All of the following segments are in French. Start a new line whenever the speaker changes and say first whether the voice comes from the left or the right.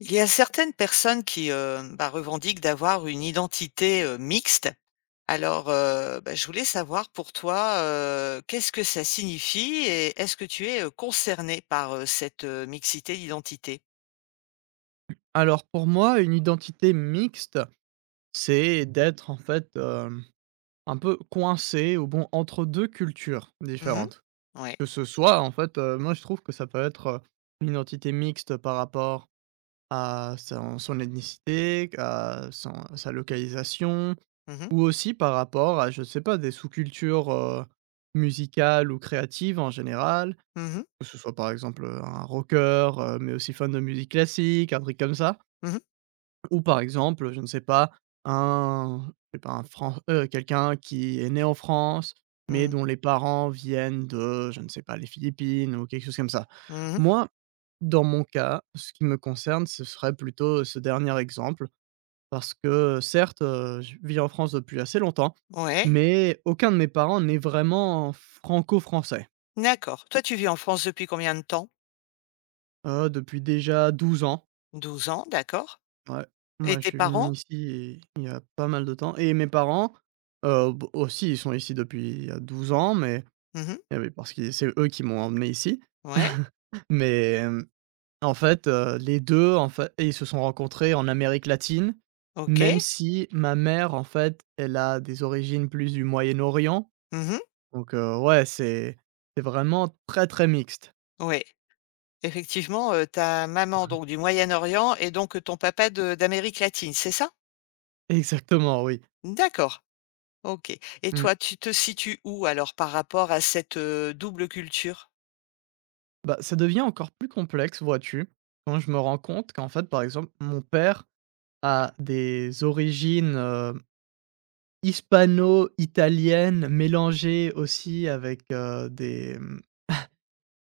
left: Il y a certaines personnes qui, bah, revendiquent d'avoir une identité, mixte. Alors, bah, je voulais savoir pour toi, qu'est-ce que ça signifie et est-ce que tu es, concerné par, cette, mixité d'identité?
right: Alors pour moi, une identité mixte, c'est d'être en fait, un peu coincé ou bon entre 2 cultures
left: Mmh.
right: différentes.
left: Ouais.
right: Que ce soit en fait, moi je trouve que ça peut être, une identité mixte par rapport à son ethnicité, à son sa localisation
left: Mmh mh.
right: ou aussi par rapport à je sais pas des sous-cultures, musicales ou créatives en général.
left: Mmh mh.
right: Que ce soit par exemple, un rocker, mais aussi fan de musique classique, un truc comme ça.
left: Mmh.
right: Ou par exemple, je ne sais pas, un je sais pas, un Fran quelqu'un qui est né en France, mais
left: Mmh.
right: dont les parents viennent de, je ne sais pas, les Philippines ou quelque chose comme ça.
left: Mmh.
right: Moi, dans mon cas, ce qui me concerne, ce serait plutôt ce dernier exemple parce que certes, je vis en France depuis assez longtemps,
left: Ouais,
right: mais aucun de mes parents n'est vraiment franco-français.
left: d'accord. Toi, tu vis en France depuis combien de temps?
right: Depuis déjà 12 ans.
left: 12 ans, d'accord.
right: Ouais,
left: Et
right: moi, je
left: tes
right: suis venu
left: parents?
right: ici et il y a pas mal de temps et mes parents, b aussi, ils sont ici depuis il y a 12 ans, mais
left: Mmh.
right: eh oui, parce que c'est eux qui m'ont emmené ici,
left: Ouais,
right: mais en fait, les 2, en fait ils se sont rencontrés en Amérique latine, même
left: OK.
right: si ma mère, en fait, elle a des origines plus du Moyen-Orient,
left: Mmh.
right: donc ouais, c'est vraiment très, très mixte.
left: Ouais. Effectivement, ta maman donc du Moyen-Orient, et donc ton papa de d'Amérique latine, c'est ça?
right: Exactement, oui.
left: D'accord, OK, et
right: Mmh.
left: toi, tu te situes où alors par rapport à cette, double culture?
right: Bah, ça devient encore plus complexe, vois-tu, quand je me rends compte qu'en fait, par exemple, mon père à des origines, hispano-italiennes mélangées aussi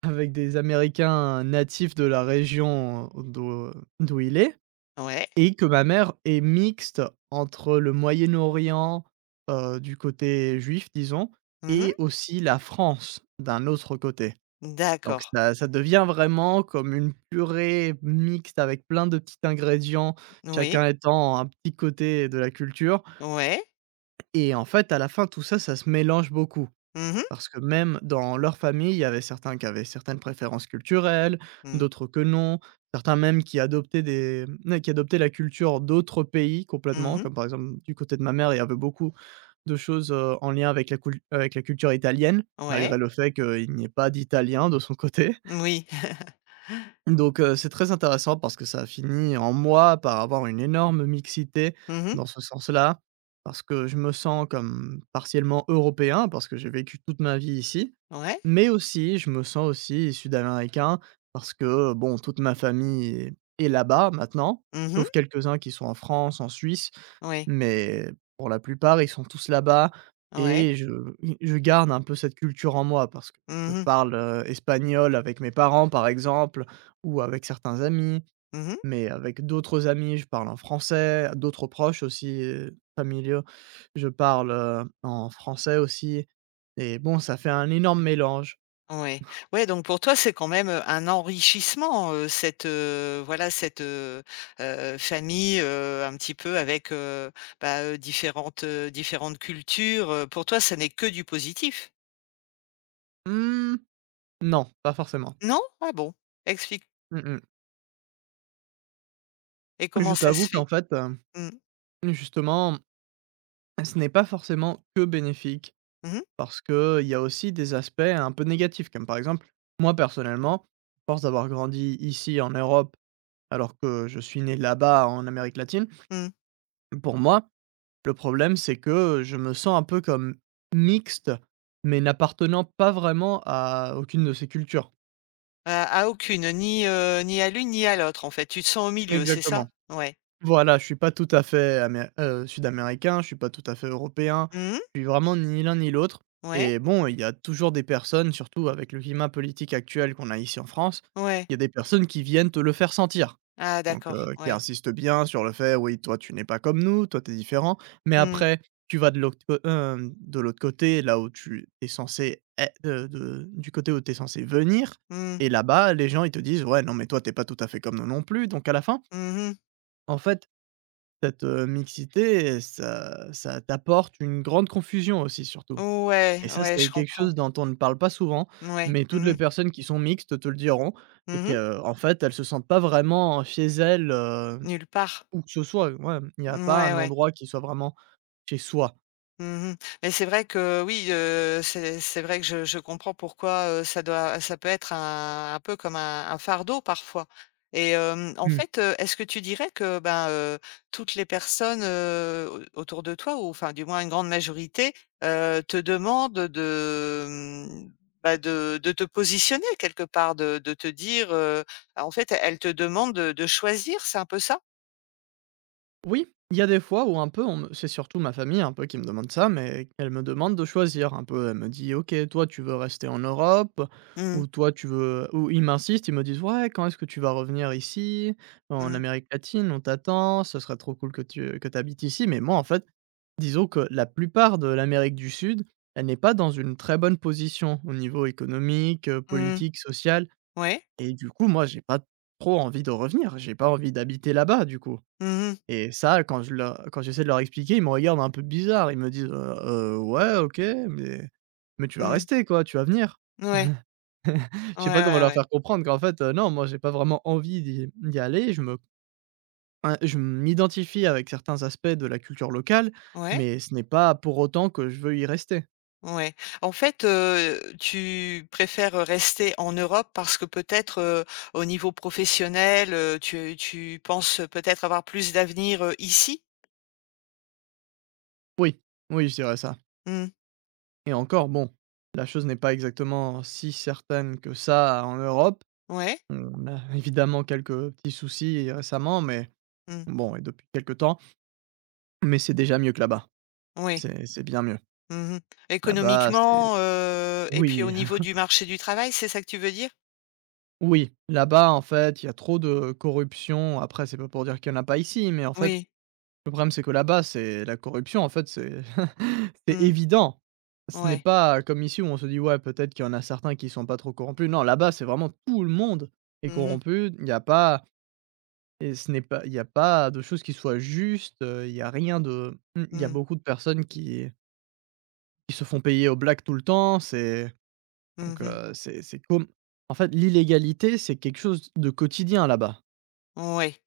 right: avec des américains natifs de la région d'où il est
left: Ouais.
right: et que ma mère est mixte entre le Moyen-Orient, du côté juif disons
left: Mmh.
right: et aussi la France d'un autre côté. Donc
left: D'accord.
right: ça devient vraiment comme une purée mixte avec plein de petits ingrédients,
left: Oui.
right: chacun étant un petit côté de la culture.
left: Ouais.
right: Et en fait, à la fin, tout ça, ça se mélange beaucoup.
left: Mmh mh.
right: Parce que même dans leur famille, il y avait certains qui avaient certaines préférences culturelles,
left: Mmh.
right: d'autres que non, certains même qui adoptaient des n qui adoptaient la culture d'autres pays complètement,
left: Mmh.
right: comme par exemple du côté de ma mère, il y avait beaucoup de choses, en lien avec la cul avec la culture italienne,
left: Ouais.
right: malgré le fait qu'il n'y ait pas d'Italiens de son côté.
left: Oui.
right: Donc c'est très intéressant parce que ça a fini en moi par avoir une énorme mixité
left: Mmh.
right: dans ce sens-là, parce que je me sens comme partiellement européen, parce que j'ai vécu toute ma vie ici,
left: Ouais.
right: mais aussi je me sens aussi sud-américain parce que, bon, toute ma famille est là-bas maintenant,
left: Mmh.
right: sauf quelques-uns qui sont en France, en Suisse,
left: Oui.
right: mais pour la plupart, ils sont tous là-bas
left: Ouais.
right: et je garde un peu cette culture en moi parce que
left: Mmh
right: je
left: mh.
right: parle, espagnol avec mes parents, par exemple, ou avec certains amis,
left: Mmh.
right: mais avec d'autres amis, je parle en français, d'autres proches aussi, familiaux, je parle, en français aussi et bon, ça fait un énorme mélange.
left: Ouais. Ouais, donc pour toi, c'est quand même, un enrichissement, cette, voilà, cette, famille, un petit peu avec, bah, différentes cultures, pour toi, ça n'est que du positif?
right: Mmh, non, pas forcément.
left: Non? Ah bon? Explique.
right: Mmh mh.
left: Et comment
right: Je
left: ça se
right: t'avoue qu'en
left: fait?
right: fait,
left: Mmh.
right: justement, ce n'est pas forcément que bénéfique
left: Mmh mh.
right: parce qu'il y a aussi des aspects un peu négatifs, comme par exemple, moi personnellement, force d'avoir grandi ici en Europe alors que je suis né là-bas en Amérique latine,
left: Mmh.
right: pour moi. Le problème, c'est que, je me sens un peu comme mixte, mais n'appartenant pas vraiment à aucune de ces cultures.
left: À aucune, ni à l'une ni à l'autre, en fait. Tu te sens au milieu, c'est ça?
right: Exactement.
left: Ouais.
right: Voilà, je suis pas tout à fait amé sud-américain, je suis pas tout à fait européen,
left: Mmh.
right: je suis vraiment ni l'un ni l'autre
left: Ouais.
right: et bon, il y a toujours des personnes, surtout avec le climat politique actuel qu'on a ici en France,
left: Ouais.
right: il y a des personnes qui viennent te le faire sentir.
left: Ah
right: Donc
left: d'accord,
right: qui
left: ouais.
right: insiste bien sur le fait: «Oui, toi, tu n'es pas comme nous, toi, tu es différent». Mais
left: Mmh.
right: après, tu vas de l'autre de l'autre côté, là où tu es censé ê de du côté où tu es censé venir
left: Mmh.
right: et là-bas, les gens, ils te disent: «Ouais, non, mais toi, t'es pas tout à fait comme nous non plus». Donc à la fin,
left: Mmh.
right: en fait, cette, mixité, ça t'apporte une grande confusion aussi, surtout.
left: Ouais,
right: Et ça,
left: ouais,
right: c'est
left: je
right: quelque
left: comprends.
right: chose dont on ne parle pas souvent,
left: Ouais.
right: mais toutes les
left: Mmh.
right: personnes qui sont mixtes te le diront et
left: Mmh mh.
right: qu'en en fait, elles se sentent pas vraiment chez elles,
left: Nulle part.
right: où que ce soit, ouais, il n'y a pas
left: Mouais,
right: un
left: ouais.
right: endroit qui soit vraiment chez soi.
left: Mmh mh. Mais c'est vrai que oui, c'est vrai que je comprends pourquoi, ça peut être un peu comme un fardeau parfois. Et en
right: Mmh.
left: fait, est-ce que tu dirais que, ben, toutes les personnes, au autour de toi, ou enfin du moins une grande majorité, te demandent de, mmh, bah, de te positionner quelque part, de te dire, en fait, elles te demandent de choisir, c'est un peu ça?
right: Oui, il y a des fois où un peu on me c'est surtout ma famille un peu qui me demande ça, mais elle me demande de choisir un peu. Elle me dit: «OK, toi tu veux rester en Europe
left: Mmh.
right: ou toi tu veux» ou ils m'insistent, ils me disent: «Ouais, quand est-ce que tu vas revenir ici? En
left: Mmh.
right: Amérique latine, on t'attend, ce serait trop cool que tu habites ici». Mais moi en fait, disons que la plupart de l'Amérique du Sud, elle n'est pas dans une très bonne position au niveau économique,
left: Mmh.
right: politique, social.
left: Ouais.
right: Et du coup, moi, j'ai pas trop envie de revenir, j'ai pas envie d'habiter là-bas, du coup.
left: Mmh mh.
right: Et ça, quand je leur quand j'essaie de leur expliquer, ils me regardent un peu bizarre. Ils me disent: Ouais, OK, mais tu vas
left: Mmh.
right: rester, quoi, tu vas venir».
left: Ouais.
right: Je
left: Ouais,
right: sais pas comment
left: ouais,
right: leur
left: ouais.
right: faire comprendre qu'en fait, non, moi, j'ai pas vraiment envie d'y aller. Je me in Je m'identifie avec certains aspects de la culture locale,
left: Ouais?
right: mais ce n'est pas pour autant que je veux y rester.
left: Ouais. En fait, tu préfères, rester en Europe parce que peut-être, au niveau professionnel, tu penses, peut-être avoir plus d'avenir, ici?
right: Oui, oui, je dirais ça.
left: Mmh.
right: Et encore bon, la chose n'est pas exactement si certaine que ça en Europe.
left: Ouais.
right: On a évidemment quelques petits soucis récemment, mais
left: Mmh.
right: bon et depuis quelque temps, mais c'est déjà mieux que là-bas.
left: Oui.
right: C'est bien mieux.
left: Mmh mh.
right: Là-bas, c'est
left: Économiquement, et puis au
right: oui,
left: niveau du marché du travail, c'est ça que tu veux dire?
right: oui, là-bas, en fait, il y a trop de corruption. Après, c'est pas pour dire qu'il y en a pas ici, mais en fait,
left: Oui.
right: le problème, c'est que là-bas, c'est la corruption, en fait, c'est c'est
left: Mmh.
right: évident. Ce n'est
left: Ouais.
right: pas comme ici où on se dit: «Ouais, peut-être qu'il y en a certains qui sont pas trop corrompus». Non, là-bas, c'est vraiment tout le monde est
left: Mmh mh.
right: corrompu. Il n'y a pas et ce n'est pas il n'y a pas de choses qui soient justes, il y a rien de il y a
left: Mmh.
right: beaucoup de personnes qui se font payer au black tout le temps, c'est
left: Mmh
right: donc
left: mh.
right: c'est comme en fait, l'illégalité, c'est quelque chose de quotidien là-bas
left: Ouais.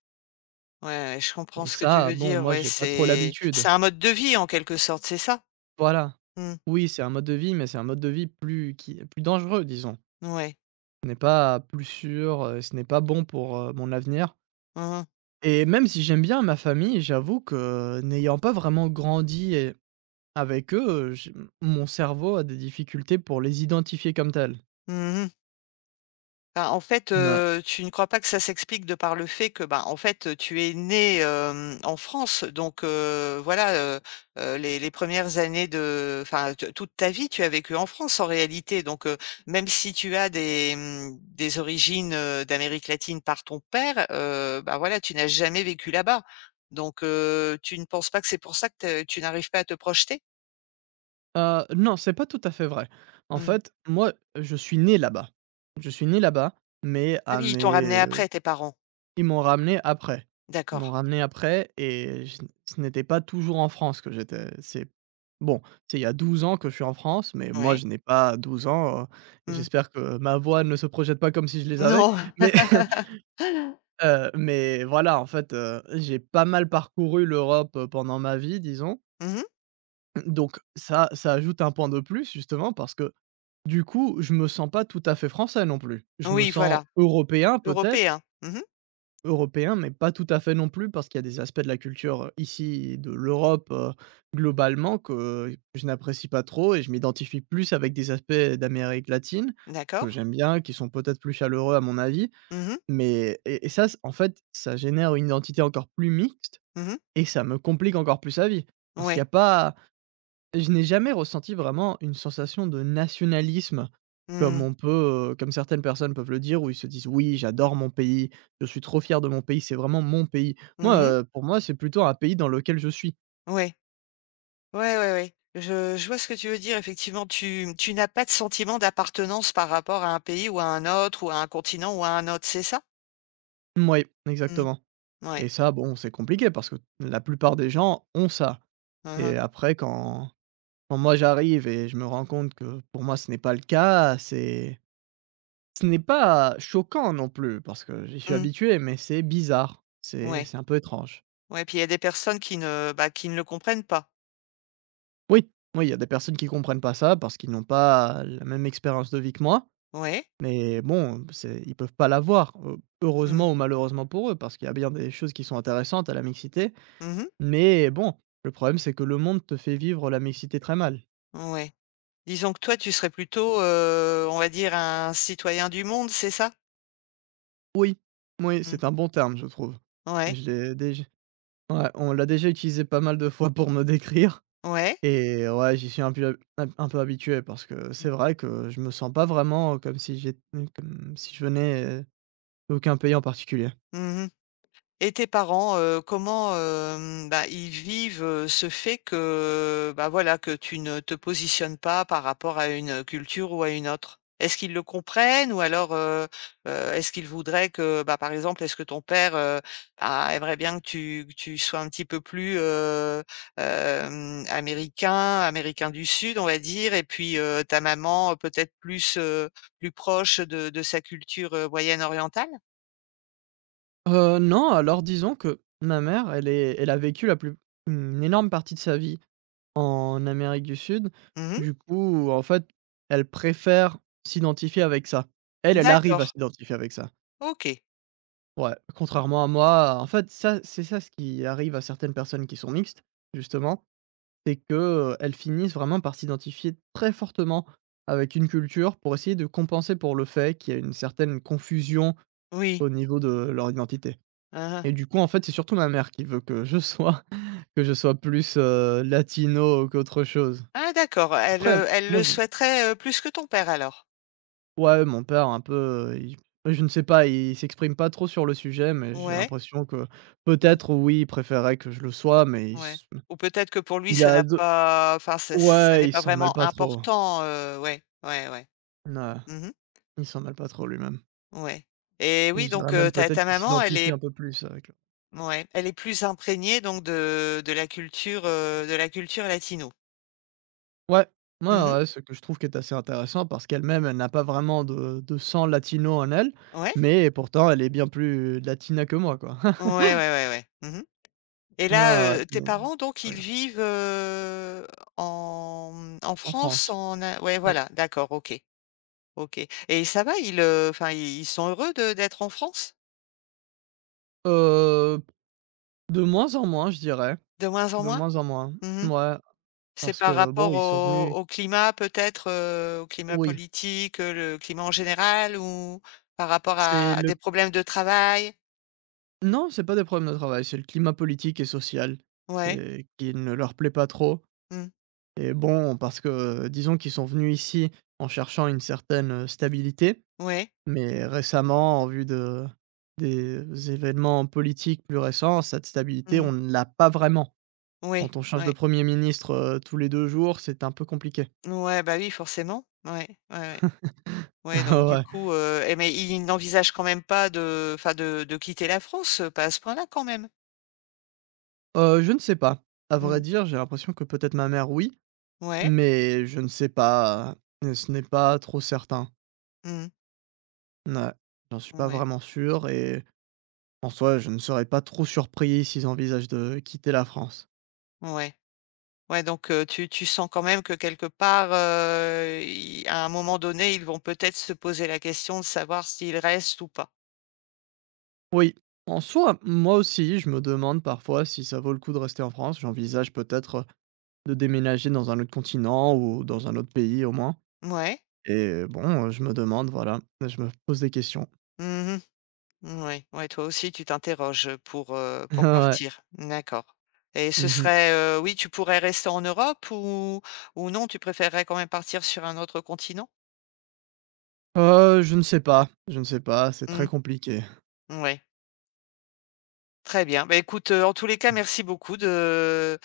left: Ouais, ouais, je comprends
right: et
left: ce que tu
right: ça,
left: veux
right: bon,
left: dire.
right: moi,
left: Ouais,
right: j'ai pas trop
left: c'est
right: l'habitude.
left: c'est un mode de vie en quelque sorte, c'est ça?
right: Voilà.
left: Mmh.
right: Oui, c'est un mode de vie, mais c'est un mode de vie plus qui plus dangereux, disons.
left: Ouais.
right: Ce n'est pas plus sûr, ce n'est pas bon pour, mon avenir
left: Mmh mh.
right: et même si j'aime bien ma famille, j'avoue que n'ayant pas vraiment grandi et avec eux, mon cerveau a des difficultés pour les identifier comme tels.
left: Mmh mh. Bah, en fait,
right: Mouais.
left: tu ne crois pas que ça s'explique de par le fait que, bah, en fait, tu es née, en France. Donc voilà, heu les 1 années de enfin, te toute ta vie, tu as vécu en France, en réalité. Donc même si tu as des, mmh, des origines, d'Amérique latine par ton père, bah, voilà, tu n'as jamais vécu là-bas. Donc tu ne penses pas que c'est pour ça que tu n'arrives pas à te projeter?
right: Non, c'est pas tout à fait vrai. En
left: Mmh.
right: fait, moi, je suis né là-bas. Je suis né là-bas, mais
left: Ah
right: à
left: oui, ils t'ont ramenée
right: mes.
left: après, tes parents.
right: Ils m'ont ramené après. Ils m'ont
left: D'accord.
right: ramené après et je n ce n'était pas toujours en France que j'étais. C'est bon, c'est il y a 12 ans que je suis en France, mais moi
left: Ouais.
right: je n'ai pas 12 ans, et
left: Mmh.
right: j'espère que ma voix ne se projette pas comme si je les avais.
left: Non.
right: Mais mais voilà, en fait, j'ai pas mal parcouru l'Europe, pendant ma vie, disons.
left: Mmh.
right: Donc ça ajoute un point de plus justement parce que, du coup, je me sens pas tout à fait français non plus. Je me
left: Oui,
right: sens
left: voilà,
right: européen peut-être,
left: européen. Mmh.
right: européen, mais pas tout à fait non plus, parce qu'il y a des aspects de la culture, ici, de l'Europe, globalement que je n'apprécie pas trop et je m'identifie plus avec des aspects d'Amérique latine
left: D'accord.
right: que j'aime bien, qui sont peut-être plus chaleureux à mon avis,
left: Mmh mh.
right: mais et ça, c en fait, ça génère une identité encore plus mixte
left: Mmh mh.
right: et ça me complique encore plus la vie. Parce qu'il y
left: Ouais.
right: a pas Je n'ai jamais ressenti vraiment une sensation de nationalisme. Comme
left: Mmh.
right: on peut, comme certaines personnes peuvent le dire, où ils se disent: «Oui, j'adore mon pays, je suis trop fier de mon pays, c'est vraiment mon pays». Moi,
left: Mmh.
right: pour moi, c'est plutôt un pays dans lequel je suis.
left: Ouais. Ouais, ouais, ouais. Je vois ce que tu veux dire. Effectivement, tu n'as pas de sentiment d'appartenance par rapport à un pays ou à un autre, ou à un continent ou à un autre, c'est ça?
right: Oui,
left: Mmh.
right: exactement.
left: Ouais.
right: Et ça, bon, c'est compliqué parce que la plupart des gens ont ça,
left: Mmh mh.
right: et après quand moi j'arrive et je me rends compte que pour moi ce n'est pas le cas, c'est ce n'est pas choquant non plus parce que j'y suis
left: Mmh.
right: habitué, mais c'est bizarre, c'est
left: Ouais.
right: c'est un peu étrange.
left: Ouais, puis il y a des personnes qui ne, bah, qui ne le comprennent pas.
right: Oui, oui, il y a des personnes qui comprennent pas ça parce qu'ils n'ont pas la même expérience de vie que moi.
left: Ouais.
right: Mais bon, c'est ils peuvent pas l'avoir,
left: Mmh.
right: heureusement ou malheureusement pour eux, parce qu'il y a bien des choses qui sont intéressantes à la mixité.
left: Mmh.
right: Mais bon, le problème, c'est que le monde te fait vivre la mixité très mal.
left: Ouais. Disons que toi, tu serais plutôt, on va dire un citoyen du monde, c'est ça?
right: Oui, oui,
left: Mmh.
right: c'est un bon terme, je trouve.
left: Ouais.
right: Je l'ai déj ouais, on l'a déjà utilisé pas mal de fois pour me décrire,
left: Ouais.
right: et ouais, j'y suis un peu un peu habitué parce que
left: Mmh.
right: c'est vrai que je me sens pas vraiment comme si j'ét, comme si je venais d'aucun pays en particulier.
left: Mmh. Et tes parents, comment, bah, ils vivent, ce fait que, bah, voilà, que tu ne te positionnes pas par rapport à une, culture ou à une autre? Est-ce qu'ils le comprennent, ou alors, est-ce qu'ils voudraient que, bah, par exemple, est-ce que ton père, bah, aimerait bien que tu sois un petit peu plus, américain du sud, on va dire, et puis, ta maman, peut-être plus proche de sa culture, moyenne orientale?
right: Non, alors disons que ma mère, elle est elle a vécu la plus une énorme partie de sa vie en Amérique du Sud.
left: Mmh.
right: Du coup, en fait, elle préfère s'identifier avec ça. Elle, elle arrive
left: D'accord,
right: à s'identifier avec ça.
left: OK.
right: Ouais, contrairement à moi, en fait, ça c'est ça ce qui arrive à certaines personnes qui sont mixtes, justement, c'est que elles finissent vraiment par s'identifier très fortement avec une culture pour essayer de compenser pour le fait qu'il y a une certaine confusion
left: Oui.
right: au niveau de leur identité.
left: Hein, hein.
right: Et du coup, en fait, c'est surtout ma mère qui veut que je sois que je sois plus, latino qu'autre chose.
left: Ah d'accord, elle,
right: Après,
left: heu, elle
right: moi
left: le
right: je
left: souhaiterait, plus que ton père alors?
right: ouais, mon père un peu, il je ne sais pas, il s'exprime pas trop sur le sujet, mais j'ai
left: Ouais.
right: l'impression que
left: Mmh.
right: peut-être oui, il préférait que je le sois, mais il
left: Ouais.
right: s
left: Ou peut-être que pour lui
right: il
left: ça n'a
right: a de
left: pas enfin, ça n'est
right: ouais, il
left: pas
right: s'en mêle
left: vraiment
right: pas trop.
left: important, ouais, ouais, ouais.
right: Ouais,
left: Mmh.
right: il s'en mêle pas trop lui-même.
left: Ouais. Et
right: Et
left: oui
right: je
left: donc,
right: dirais même
left: ta
right: peut-être
left: ta
right: qu'il
left: maman, elle
right: s'identifie un
left: est,
right: peu plus avec.
left: ouais, elle est plus imprégnée donc de la culture latino.
right: Ouais, ouais,
left: Mmh.
right: ouais, ce que je trouve qui est assez intéressant parce qu'elle-même, elle n'a pas vraiment de sang latino en elle,
left: Ouais?
right: mais pourtant elle est bien plus latina que moi, quoi.
left: Ouais, ouais, ouais, ouais. Mmh. Et là,
right: Non, ouais,
left: tes
right: mais
left: parents donc ils
right: rien.
left: vivent, en
right: En
left: France,
right: France,
left: en a ouais,
right: oui.
left: voilà, d'accord, OK, OK. Et ça va, enfin ils sont heureux de d'être en France?
right: Heu, de moins en moins, je dirais,
left: De moins en
right: de
left: moins?
right: moins en moins.
left: Mmh.
right: Ouais,
left: C'est
right: parce
left: par
right: que bon,
left: rapport
right: ils sont
left: au
right: venus
left: au climat peut-être, au climat
right: oui,
left: politique, le climat en général, ou par rapport à
right: c'est
left: à des
right: le
left: problèmes de travail?
right: non, c'est pas des problèmes de travail, c'est le climat politique et social
left: Ouais.
right: et qui ne leur plaît pas trop
left: Mmh.
right: et bon, parce que disons qu'ils sont venus ici en cherchant une certaine stabilité.
left: Ouais.
right: Mais récemment, en vue de des événements politiques plus récents, cette stabilité,
left: Mmh.
right: on ne l'a pas vraiment.
left: Oui.
right: Quand on change de
left: Ouais.
right: premier ministre, tous les 2 jours, c'est un peu compliqué.
left: Ouais, bah oui, forcément. Ouais. Ouais, ouais. Ouais, donc du
right: Ouais.
left: coup, mais il n'envisage quand même pas de enfin de quitter la France, pas à ce point-là quand même?
right: Je ne sais pas. À vrai
left: Mmh.
right: dire, j'ai l'impression que peut-être ma mère, oui,
left: Ouais.
right: mais je ne sais pas, ce n'est pas trop certain.
left: Mmh.
right: Ouais, j'en suis pas
left: Ouais.
right: vraiment sûr et en soi, je ne serais pas trop surpris s'ils envisagent de quitter la France.
left: Ouais. Ouais, donc tu sens quand même que quelque part, i à un moment donné, ils vont peut-être se poser la question de savoir s'ils restent ou pas?
right: Oui, en soi, moi aussi, je me demande parfois si ça vaut le coup de rester en France. J'envisage peut-être de déménager dans un autre continent ou dans un autre pays au moins.
left: Ouais.
right: Et bon, je me demande, voilà, je me pose des questions.
left: Mmh. Ouais. Ouais, toi aussi tu t'interroges, pour
right: Ouais.
left: partir. D'accord, et ce
right: Mmh mh.
left: serait, oui, tu pourrais rester en Europe, ou non, tu préférerais quand même partir sur un autre continent?
right: Je ne sais pas, je ne sais pas, c'est très
left: Mmh.
right: compliqué.
left: Ouais. Très bien. Bah, écoute, en tous les cas, merci beaucoup de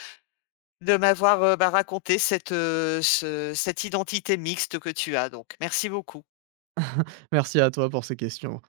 left: de m'avoir, bah, raconté cette, ce cette identité mixte que tu as donc. Merci beaucoup.
right: Merci à toi pour ces questions.